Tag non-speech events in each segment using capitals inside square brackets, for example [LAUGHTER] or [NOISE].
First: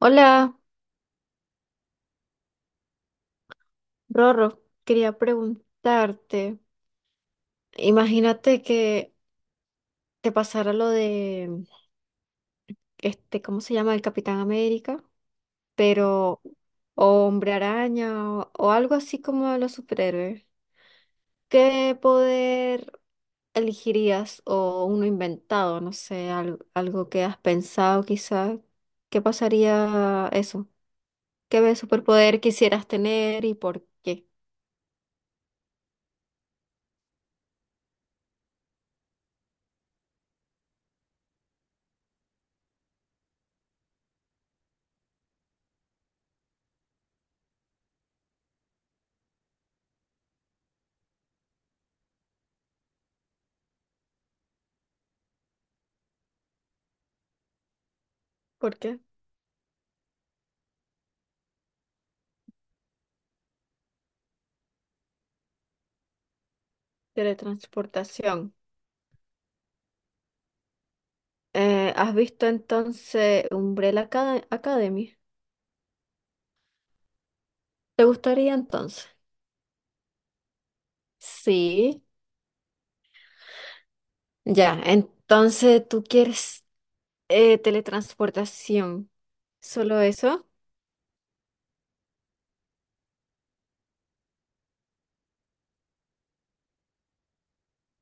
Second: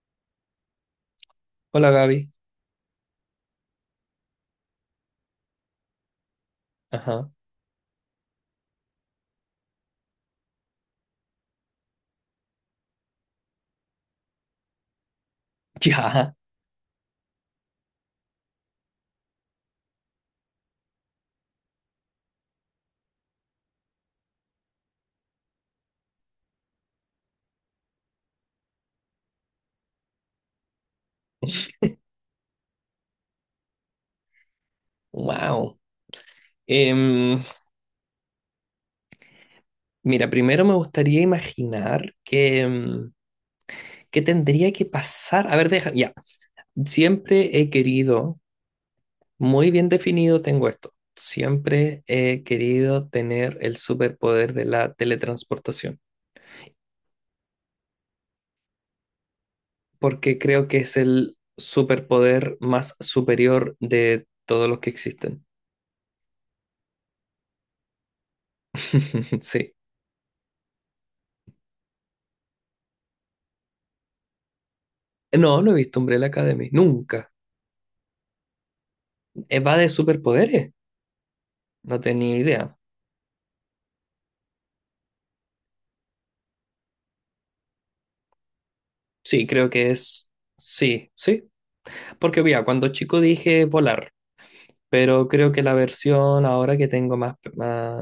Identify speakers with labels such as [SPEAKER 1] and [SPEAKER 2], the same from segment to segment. [SPEAKER 1] Hola,
[SPEAKER 2] Hola, Gaby.
[SPEAKER 1] Rorro. Quería preguntarte,
[SPEAKER 2] Ajá.
[SPEAKER 1] imagínate que te pasara lo de, ¿cómo se llama? El Capitán América,
[SPEAKER 2] [LAUGHS] Ya.
[SPEAKER 1] pero o Hombre Araña o algo así como de los superhéroes. ¿Qué poder elegirías o uno inventado? No sé, algo, algo que has pensado quizá. ¿Qué pasaría eso? ¿Qué superpoder quisieras tener y por qué?
[SPEAKER 2] Wow. Em, Mira, primero me gustaría imaginar que, qué tendría que pasar. A ver, deja. Ya. Siempre he querido, muy bien definido tengo esto. Siempre he querido tener el superpoder de la teletransportación,
[SPEAKER 1] ¿Por qué?
[SPEAKER 2] porque creo que es el superpoder más superior de todos los que existen.
[SPEAKER 1] Teletransportación.
[SPEAKER 2] [LAUGHS] Sí.
[SPEAKER 1] ¿Has visto entonces Academy?
[SPEAKER 2] No, no he visto Umbrella Academy. Nunca.
[SPEAKER 1] ¿Te gustaría entonces?
[SPEAKER 2] Va de superpoderes. No
[SPEAKER 1] Sí.
[SPEAKER 2] tenía idea.
[SPEAKER 1] Ya, entonces tú quieres teletransportación.
[SPEAKER 2] Sí, creo que
[SPEAKER 1] ¿Solo
[SPEAKER 2] es.
[SPEAKER 1] eso?
[SPEAKER 2] Sí, sí. Porque mira, cuando chico dije volar, pero creo que la versión ahora que tengo más,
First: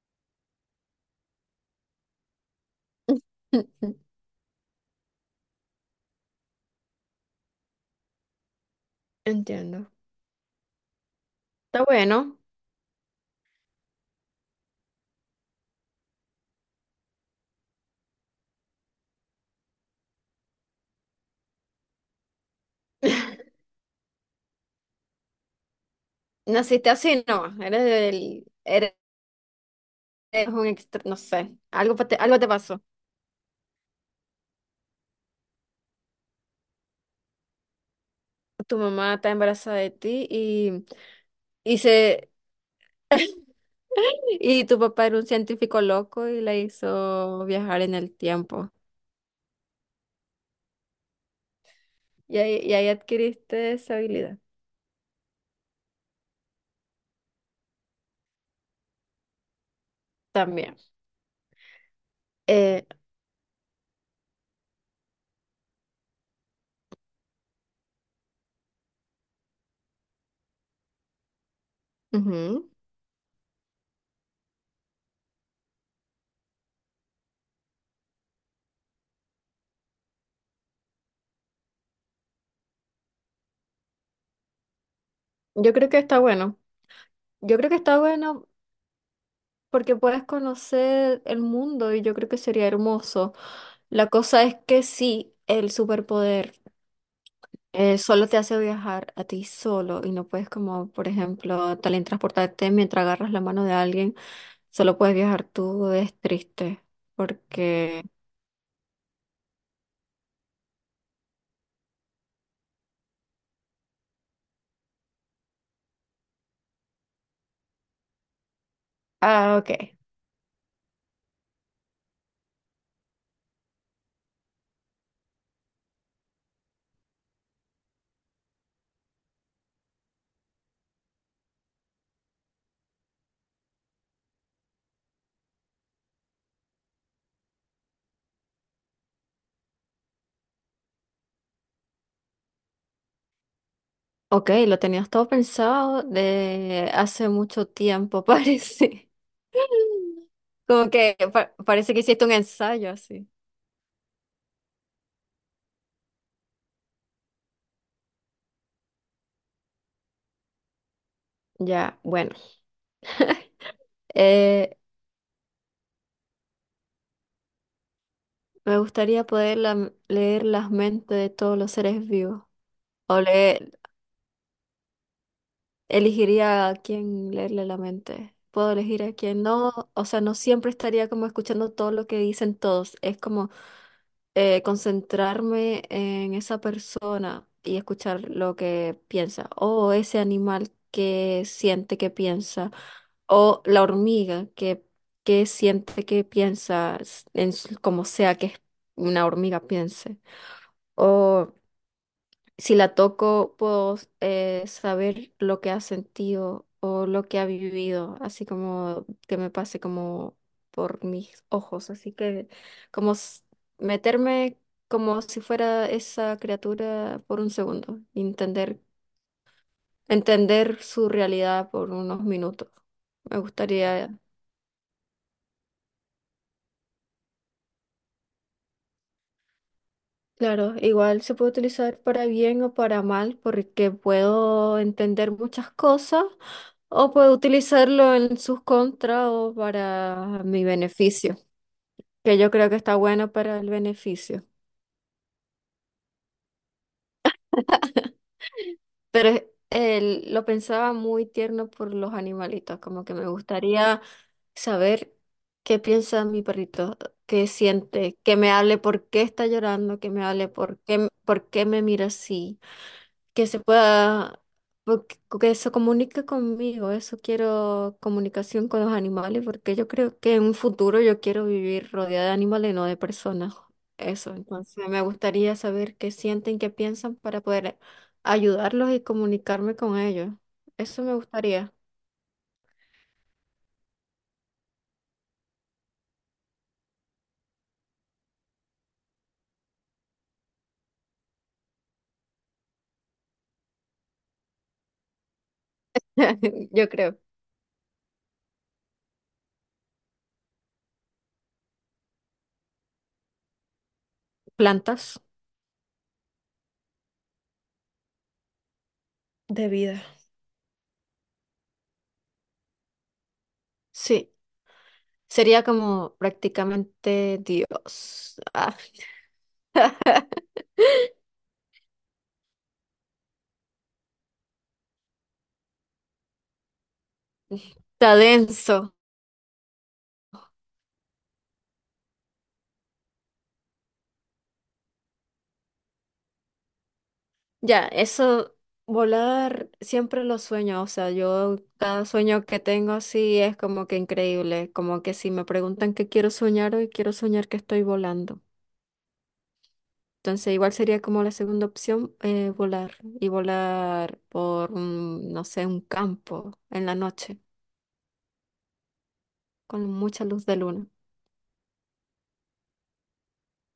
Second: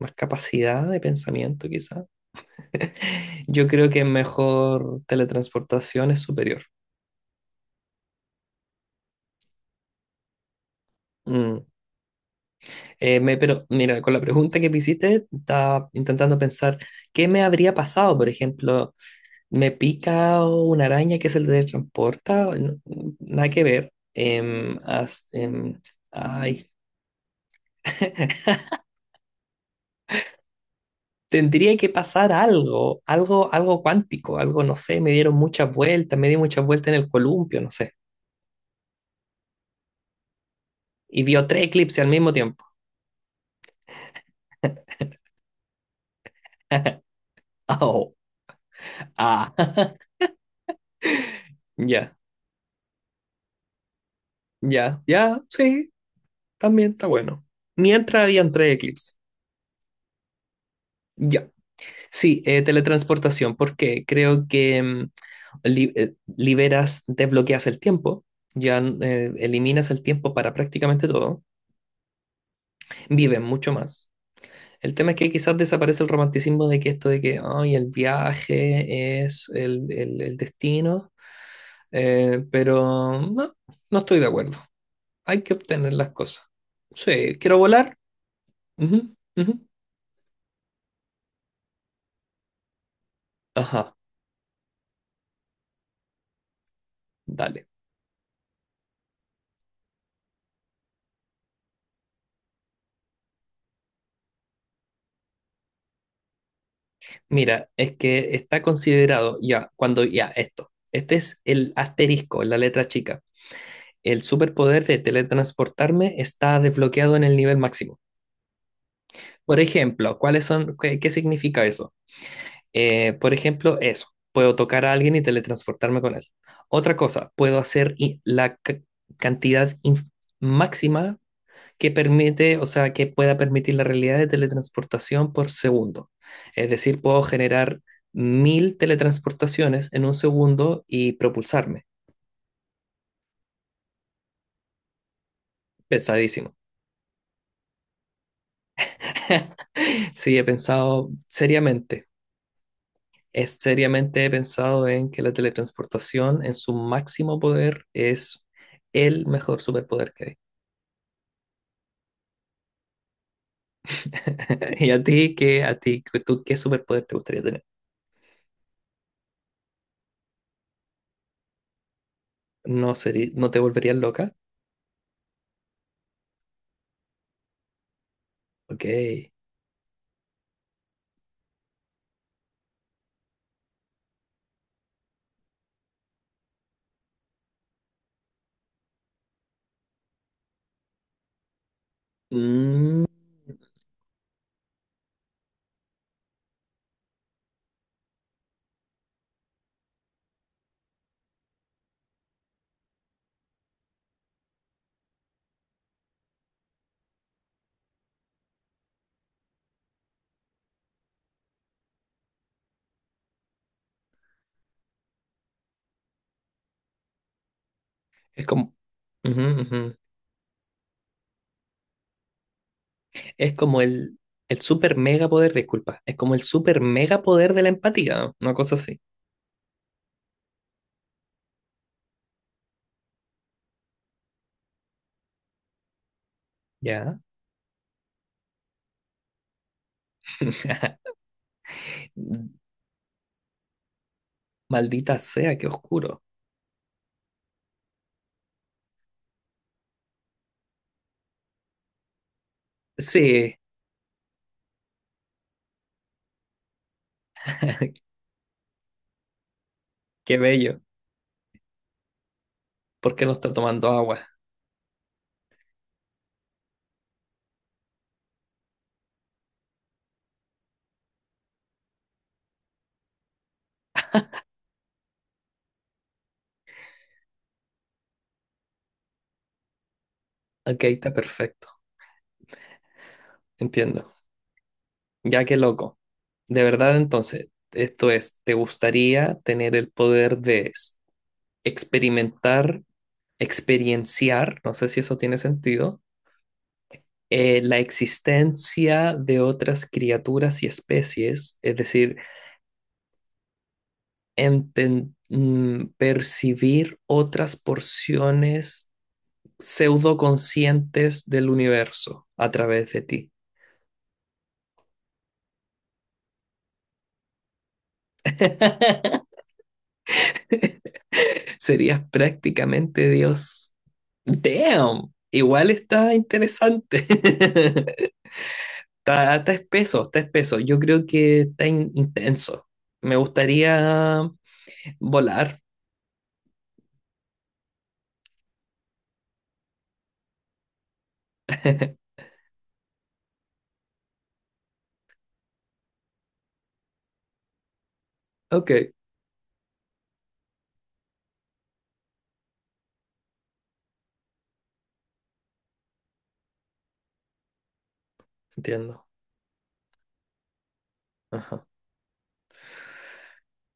[SPEAKER 2] más capacidad de pensamiento, quizá, [LAUGHS] yo creo
[SPEAKER 1] [LAUGHS]
[SPEAKER 2] que mejor teletransportación es superior.
[SPEAKER 1] Entiendo.
[SPEAKER 2] Mm.
[SPEAKER 1] Está bueno.
[SPEAKER 2] Pero mira, con la pregunta que me hiciste, estaba intentando pensar qué me habría pasado. Por ejemplo, me pica una araña que se teletransporta. No, nada que
[SPEAKER 1] [LAUGHS]
[SPEAKER 2] ver. Ay.
[SPEAKER 1] Naciste así, no. Eres
[SPEAKER 2] [LAUGHS]
[SPEAKER 1] eres un extra, no sé.
[SPEAKER 2] Tendría que pasar
[SPEAKER 1] Algo te pasó.
[SPEAKER 2] algo, algo, algo cuántico, algo, no sé, me dieron muchas vueltas, me di muchas vueltas en el columpio, no sé.
[SPEAKER 1] Tu mamá está embarazada de ti
[SPEAKER 2] Y vio tres
[SPEAKER 1] y
[SPEAKER 2] eclipses al
[SPEAKER 1] se
[SPEAKER 2] mismo tiempo.
[SPEAKER 1] [LAUGHS] y tu papá era un científico loco y la
[SPEAKER 2] [LAUGHS]
[SPEAKER 1] hizo viajar en
[SPEAKER 2] Oh,
[SPEAKER 1] el tiempo.
[SPEAKER 2] ah, [LAUGHS] ya,
[SPEAKER 1] Y ahí adquiriste esa habilidad
[SPEAKER 2] ya, sí, también está bueno. Mientras habían tres eclipses.
[SPEAKER 1] también.
[SPEAKER 2] Ya. Sí,
[SPEAKER 1] Eh,
[SPEAKER 2] teletransportación, porque creo que mm, liberas, desbloqueas el tiempo, ya eliminas el tiempo para prácticamente todo,
[SPEAKER 1] ujú.
[SPEAKER 2] vives mucho más. El tema es que quizás desaparece el romanticismo de que esto de que ay, el viaje es el destino, pero no, no estoy de acuerdo. Hay que
[SPEAKER 1] Yo creo
[SPEAKER 2] obtener
[SPEAKER 1] que
[SPEAKER 2] las
[SPEAKER 1] está
[SPEAKER 2] cosas.
[SPEAKER 1] bueno.
[SPEAKER 2] Sí, quiero
[SPEAKER 1] Yo creo que
[SPEAKER 2] volar.
[SPEAKER 1] está bueno
[SPEAKER 2] Ujú, ujú.
[SPEAKER 1] porque puedes conocer el mundo y yo creo que sería hermoso.
[SPEAKER 2] Ajá,
[SPEAKER 1] La cosa es que sí, el superpoder
[SPEAKER 2] dale.
[SPEAKER 1] solo te hace viajar a ti solo y no puedes como, por ejemplo, también transportarte mientras agarras la mano de alguien. Solo puedes viajar tú, es triste
[SPEAKER 2] Mira, es
[SPEAKER 1] porque...
[SPEAKER 2] que está considerado ya, cuando ya, esto. Este es el asterisco, la letra chica. El superpoder de teletransportarme está desbloqueado en el nivel máximo.
[SPEAKER 1] Ah,
[SPEAKER 2] Por
[SPEAKER 1] ok.
[SPEAKER 2] ejemplo, ¿cuáles son, qué significa eso? Por ejemplo, eso. Puedo tocar a alguien y teletransportarme con él. Otra cosa, puedo hacer cantidad máxima que permite, o sea, que pueda permitir la realidad de teletransportación por segundo. Es decir, puedo generar mil teletransportaciones en un segundo y propulsarme.
[SPEAKER 1] Ok, lo tenías todo pensado
[SPEAKER 2] Pesadísimo.
[SPEAKER 1] de hace mucho tiempo, [LAUGHS] parece.
[SPEAKER 2] [LAUGHS] Sí, he
[SPEAKER 1] Como que
[SPEAKER 2] pensado
[SPEAKER 1] parece que
[SPEAKER 2] seriamente.
[SPEAKER 1] hiciste un ensayo así.
[SPEAKER 2] Es seriamente he pensado en que la teletransportación en su máximo poder es el mejor superpoder que hay.
[SPEAKER 1] Ya, bueno. [LAUGHS] Eh,
[SPEAKER 2] [LAUGHS] ¿Y a ti qué, a ti, tú, qué superpoder te gustaría tener?
[SPEAKER 1] Me gustaría poder leer las mentes de todos los seres vivos.
[SPEAKER 2] ¿No
[SPEAKER 1] O
[SPEAKER 2] sería, no te
[SPEAKER 1] leer,
[SPEAKER 2] volverías loca?
[SPEAKER 1] elegiría a quién leerle la mente. Puedo
[SPEAKER 2] Ok.
[SPEAKER 1] elegir a quién no. O sea, no siempre estaría como escuchando todo lo que dicen todos. Es como concentrarme en esa persona y escuchar lo que piensa, o ese animal que siente que piensa,
[SPEAKER 2] Mm.
[SPEAKER 1] o la hormiga que siente que piensa, como sea que una hormiga piense, o si la toco, puedo saber lo que ha sentido o lo que ha vivido, así como que me pase como por mis ojos, así que como s- meterme como si fuera esa criatura por un segundo,
[SPEAKER 2] Es como,
[SPEAKER 1] entender,
[SPEAKER 2] ujú, ujú.
[SPEAKER 1] entender su realidad por unos minutos. Me
[SPEAKER 2] Es como
[SPEAKER 1] gustaría.
[SPEAKER 2] el super mega poder, disculpa, es como el super mega poder de la empatía, ¿no? Una cosa así.
[SPEAKER 1] Claro, igual se puede utilizar para bien o para mal, porque puedo entender muchas cosas o
[SPEAKER 2] Ya.
[SPEAKER 1] puedo utilizarlo en sus contras o para mi
[SPEAKER 2] [LAUGHS]
[SPEAKER 1] beneficio, que yo creo que está bueno para el beneficio.
[SPEAKER 2] Maldita sea, qué oscuro.
[SPEAKER 1] Pero es- lo pensaba muy tierno por los animalitos, como que me
[SPEAKER 2] Sí,
[SPEAKER 1] gustaría saber qué piensa mi perrito, qué
[SPEAKER 2] [LAUGHS]
[SPEAKER 1] siente, que me hable por qué está llorando, que me
[SPEAKER 2] qué
[SPEAKER 1] hable
[SPEAKER 2] bello.
[SPEAKER 1] por qué me mira así.
[SPEAKER 2] ¿Por qué no
[SPEAKER 1] Que
[SPEAKER 2] está
[SPEAKER 1] se
[SPEAKER 2] tomando agua?
[SPEAKER 1] pueda, que se comunique conmigo. Eso quiero, comunicación con los animales, porque yo creo que en un futuro yo quiero vivir rodeada de animales, no de personas. Eso, entonces me gustaría saber qué sienten, qué piensan para poder ayudarlos y comunicarme con ellos.
[SPEAKER 2] Ok,
[SPEAKER 1] Eso
[SPEAKER 2] está
[SPEAKER 1] me
[SPEAKER 2] perfecto.
[SPEAKER 1] gustaría,
[SPEAKER 2] Entiendo. Ya, que loco. De verdad, entonces, esto es, ¿te gustaría tener el poder de experimentar, experienciar, no sé si eso tiene sentido,
[SPEAKER 1] [LAUGHS] yo creo.
[SPEAKER 2] la existencia de otras criaturas y especies, es decir,
[SPEAKER 1] Plantas
[SPEAKER 2] percibir otras porciones
[SPEAKER 1] de vida.
[SPEAKER 2] pseudoconscientes del universo a través de ti?
[SPEAKER 1] Sí, sería como prácticamente Dios. Ah,
[SPEAKER 2] [LAUGHS] Serías prácticamente Dios. Damn, igual está interesante. [LAUGHS]
[SPEAKER 1] está denso.
[SPEAKER 2] Está, está espeso, está espeso. Yo creo que está intenso. Me gustaría volar.
[SPEAKER 1] Ya, eso, volar siempre lo sueño, o sea, yo cada
[SPEAKER 2] [LAUGHS]
[SPEAKER 1] sueño que tengo así es como que increíble, como que si me preguntan qué quiero soñar hoy, quiero soñar que estoy volando.
[SPEAKER 2] Ok,
[SPEAKER 1] Entonces, igual sería como la segunda opción, volar y volar por, un, no sé, un campo en la noche
[SPEAKER 2] entiendo.
[SPEAKER 1] con mucha luz de luna.
[SPEAKER 2] Ajá,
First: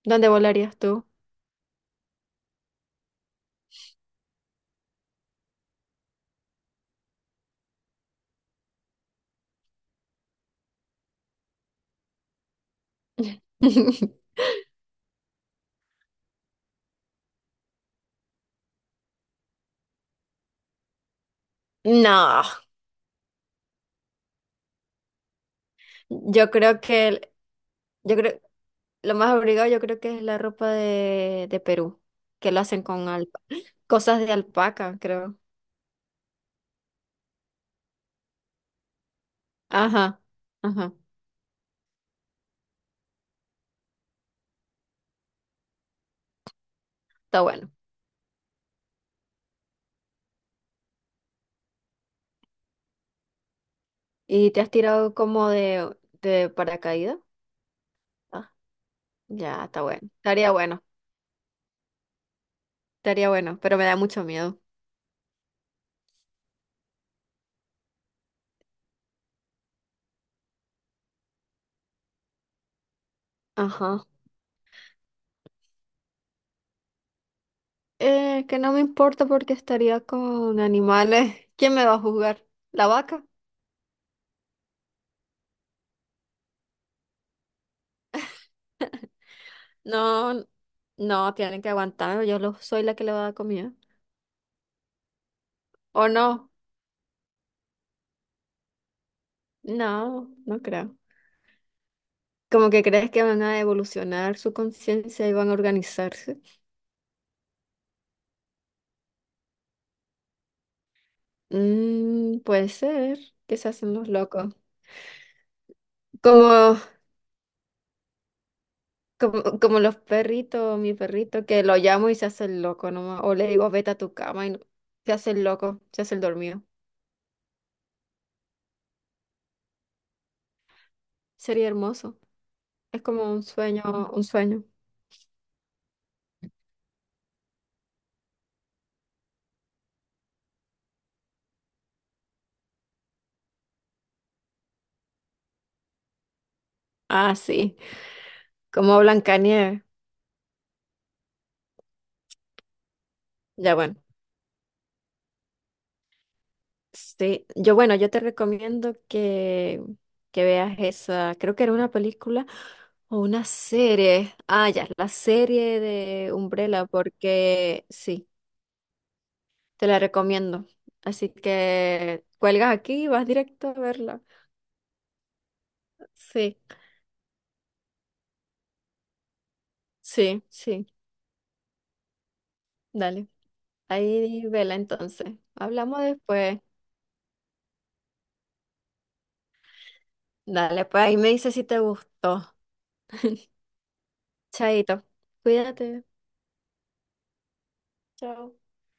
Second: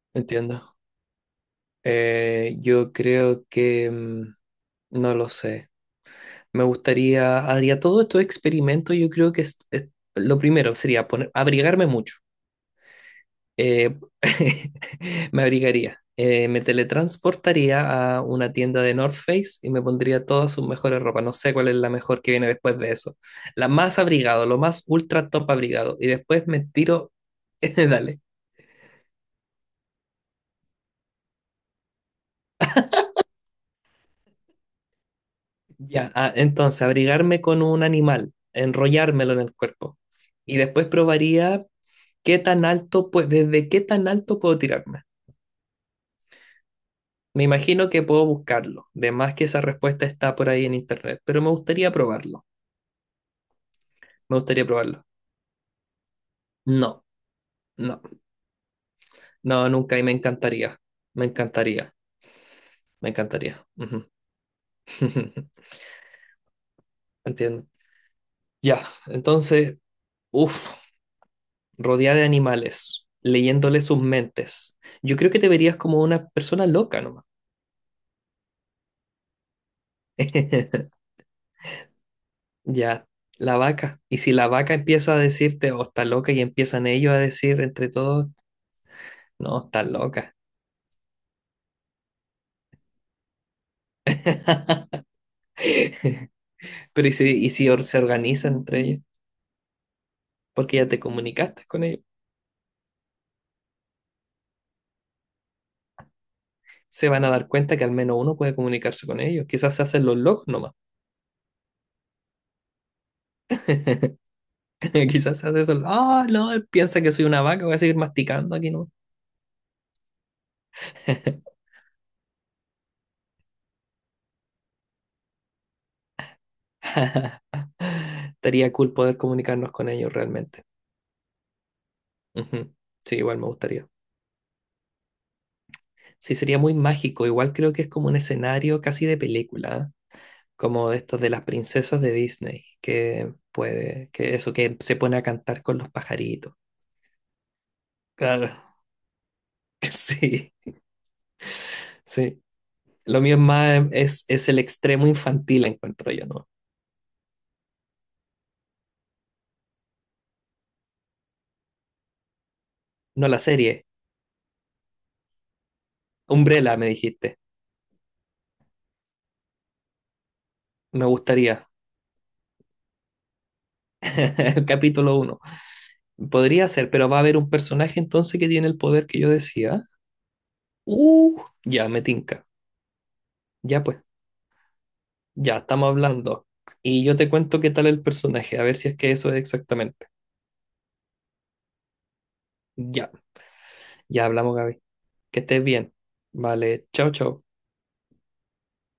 [SPEAKER 1] ¿Dónde
[SPEAKER 2] entiendo.
[SPEAKER 1] volarías tú?
[SPEAKER 2] Yo creo que mm, no lo sé. Me gustaría, haría todo estos experimentos. Yo creo que lo primero sería poner, abrigarme mucho. Eh,
[SPEAKER 1] [LAUGHS]
[SPEAKER 2] [LAUGHS] me abrigaría. Me teletransportaría a una tienda de North Face y me pondría todas sus mejores ropas. No sé cuál es la mejor que
[SPEAKER 1] No,
[SPEAKER 2] viene después de eso. La más abrigado, lo más ultra top abrigado. Y después
[SPEAKER 1] yo
[SPEAKER 2] me
[SPEAKER 1] creo
[SPEAKER 2] tiro.
[SPEAKER 1] que,
[SPEAKER 2] [LAUGHS]
[SPEAKER 1] yo
[SPEAKER 2] Dale.
[SPEAKER 1] creo. Lo más obligado yo creo que es la ropa de Perú, que lo hacen con [GASPS] cosas de alpaca, creo.
[SPEAKER 2] Ya. Ah, entonces, abrigarme con un animal, enrollármelo en el cuerpo.
[SPEAKER 1] Ajá,
[SPEAKER 2] Y después
[SPEAKER 1] ajá,
[SPEAKER 2] probaría qué tan alto, pues, desde qué tan alto puedo tirarme.
[SPEAKER 1] está
[SPEAKER 2] Me
[SPEAKER 1] bueno.
[SPEAKER 2] imagino que puedo buscarlo. De más que esa respuesta está por ahí en internet, pero me gustaría probarlo. Me
[SPEAKER 1] ¿Y te
[SPEAKER 2] gustaría
[SPEAKER 1] has
[SPEAKER 2] probarlo.
[SPEAKER 1] tirado como de
[SPEAKER 2] No,
[SPEAKER 1] paracaídas?
[SPEAKER 2] no,
[SPEAKER 1] Ah, ya,
[SPEAKER 2] no,
[SPEAKER 1] está
[SPEAKER 2] nunca
[SPEAKER 1] bueno.
[SPEAKER 2] y me
[SPEAKER 1] Estaría
[SPEAKER 2] encantaría.
[SPEAKER 1] bueno,
[SPEAKER 2] Me encantaría, me
[SPEAKER 1] estaría bueno,
[SPEAKER 2] encantaría.
[SPEAKER 1] pero me da
[SPEAKER 2] Ujú.
[SPEAKER 1] mucho miedo.
[SPEAKER 2] [LAUGHS] Entiendo. Ya, entonces, uff, rodeada de animales, leyéndole sus
[SPEAKER 1] Ajá.
[SPEAKER 2] mentes. Yo creo que te verías como una persona loca nomás.
[SPEAKER 1] Que no me importa porque estaría con
[SPEAKER 2] [LAUGHS]
[SPEAKER 1] animales. [LAUGHS] ¿Quién me va a juzgar? ¿La
[SPEAKER 2] Ya,
[SPEAKER 1] vaca?
[SPEAKER 2] la vaca. Y si la vaca empieza a decirte, oh, está loca, y empiezan ellos a decir entre todos, no, está loca.
[SPEAKER 1] No, no, tienen que aguantar. Soy la que le va a dar comida.
[SPEAKER 2] [LAUGHS]
[SPEAKER 1] ¿O no?
[SPEAKER 2] Pero y si se organizan entre ellos?
[SPEAKER 1] No, no
[SPEAKER 2] Porque ya
[SPEAKER 1] creo.
[SPEAKER 2] te comunicaste con ellos.
[SPEAKER 1] Como que crees que van a evolucionar su conciencia y van a organizarse.
[SPEAKER 2] Se van a dar cuenta que al menos uno puede comunicarse con ellos. Quizás se hacen los locos nomás.
[SPEAKER 1] Mm, puede ser que se hacen los
[SPEAKER 2] [LAUGHS]
[SPEAKER 1] locos.
[SPEAKER 2] Quizás se hace eso. Ah, no, él
[SPEAKER 1] Como,
[SPEAKER 2] piensa que soy una vaca, voy a seguir masticando aquí, ¿no?
[SPEAKER 1] como, como los perritos, mi
[SPEAKER 2] [LAUGHS]
[SPEAKER 1] perrito, que lo llamo y se hace el loco nomás. O le digo, vete a tu cama y se hace el loco, se hace el dormido.
[SPEAKER 2] Estaría cool poder comunicarnos con ellos realmente.
[SPEAKER 1] Sería hermoso.
[SPEAKER 2] Ujú.
[SPEAKER 1] Es
[SPEAKER 2] Sí,
[SPEAKER 1] como
[SPEAKER 2] igual
[SPEAKER 1] un
[SPEAKER 2] me
[SPEAKER 1] sueño,
[SPEAKER 2] gustaría.
[SPEAKER 1] un sueño.
[SPEAKER 2] Sí, sería muy mágico. Igual creo que es como un escenario casi de película, ¿eh? Como de estos de las princesas de Disney, que puede, que eso, que se pone a cantar con los pajaritos.
[SPEAKER 1] Ah, sí.
[SPEAKER 2] Claro.
[SPEAKER 1] Como Blancanieves.
[SPEAKER 2] [LAUGHS] Sí, sí. Lo mío es
[SPEAKER 1] Ya,
[SPEAKER 2] más,
[SPEAKER 1] bueno.
[SPEAKER 2] es el extremo infantil, encuentro yo, ¿no?
[SPEAKER 1] Sí, yo bueno, yo te recomiendo que veas esa, creo que era una película o
[SPEAKER 2] No, la
[SPEAKER 1] una
[SPEAKER 2] serie.
[SPEAKER 1] serie. Ah, ya, la serie de
[SPEAKER 2] Umbrella,
[SPEAKER 1] Umbrella,
[SPEAKER 2] me dijiste.
[SPEAKER 1] porque sí, te la recomiendo.
[SPEAKER 2] Me
[SPEAKER 1] Así
[SPEAKER 2] gustaría.
[SPEAKER 1] que cuelgas aquí y vas directo a verla.
[SPEAKER 2] [LAUGHS] El capítulo uno.
[SPEAKER 1] Sí,
[SPEAKER 2] Podría ser, pero va a haber un personaje entonces que tiene el poder que yo decía.
[SPEAKER 1] sí, sí,
[SPEAKER 2] Ya, me tinca.
[SPEAKER 1] dale.
[SPEAKER 2] Ya pues,
[SPEAKER 1] Ahí vela entonces.
[SPEAKER 2] ya estamos
[SPEAKER 1] Hablamos
[SPEAKER 2] hablando.
[SPEAKER 1] después.
[SPEAKER 2] Y yo te cuento qué tal el personaje, a ver si es que eso es exactamente.
[SPEAKER 1] Dale, pues ahí me dices si te gustó.
[SPEAKER 2] Ya, ya hablamos, Gaby.
[SPEAKER 1] Chaito,
[SPEAKER 2] Que estés bien.
[SPEAKER 1] cuídate.
[SPEAKER 2] Vale, chao, chao.
[SPEAKER 1] Chao.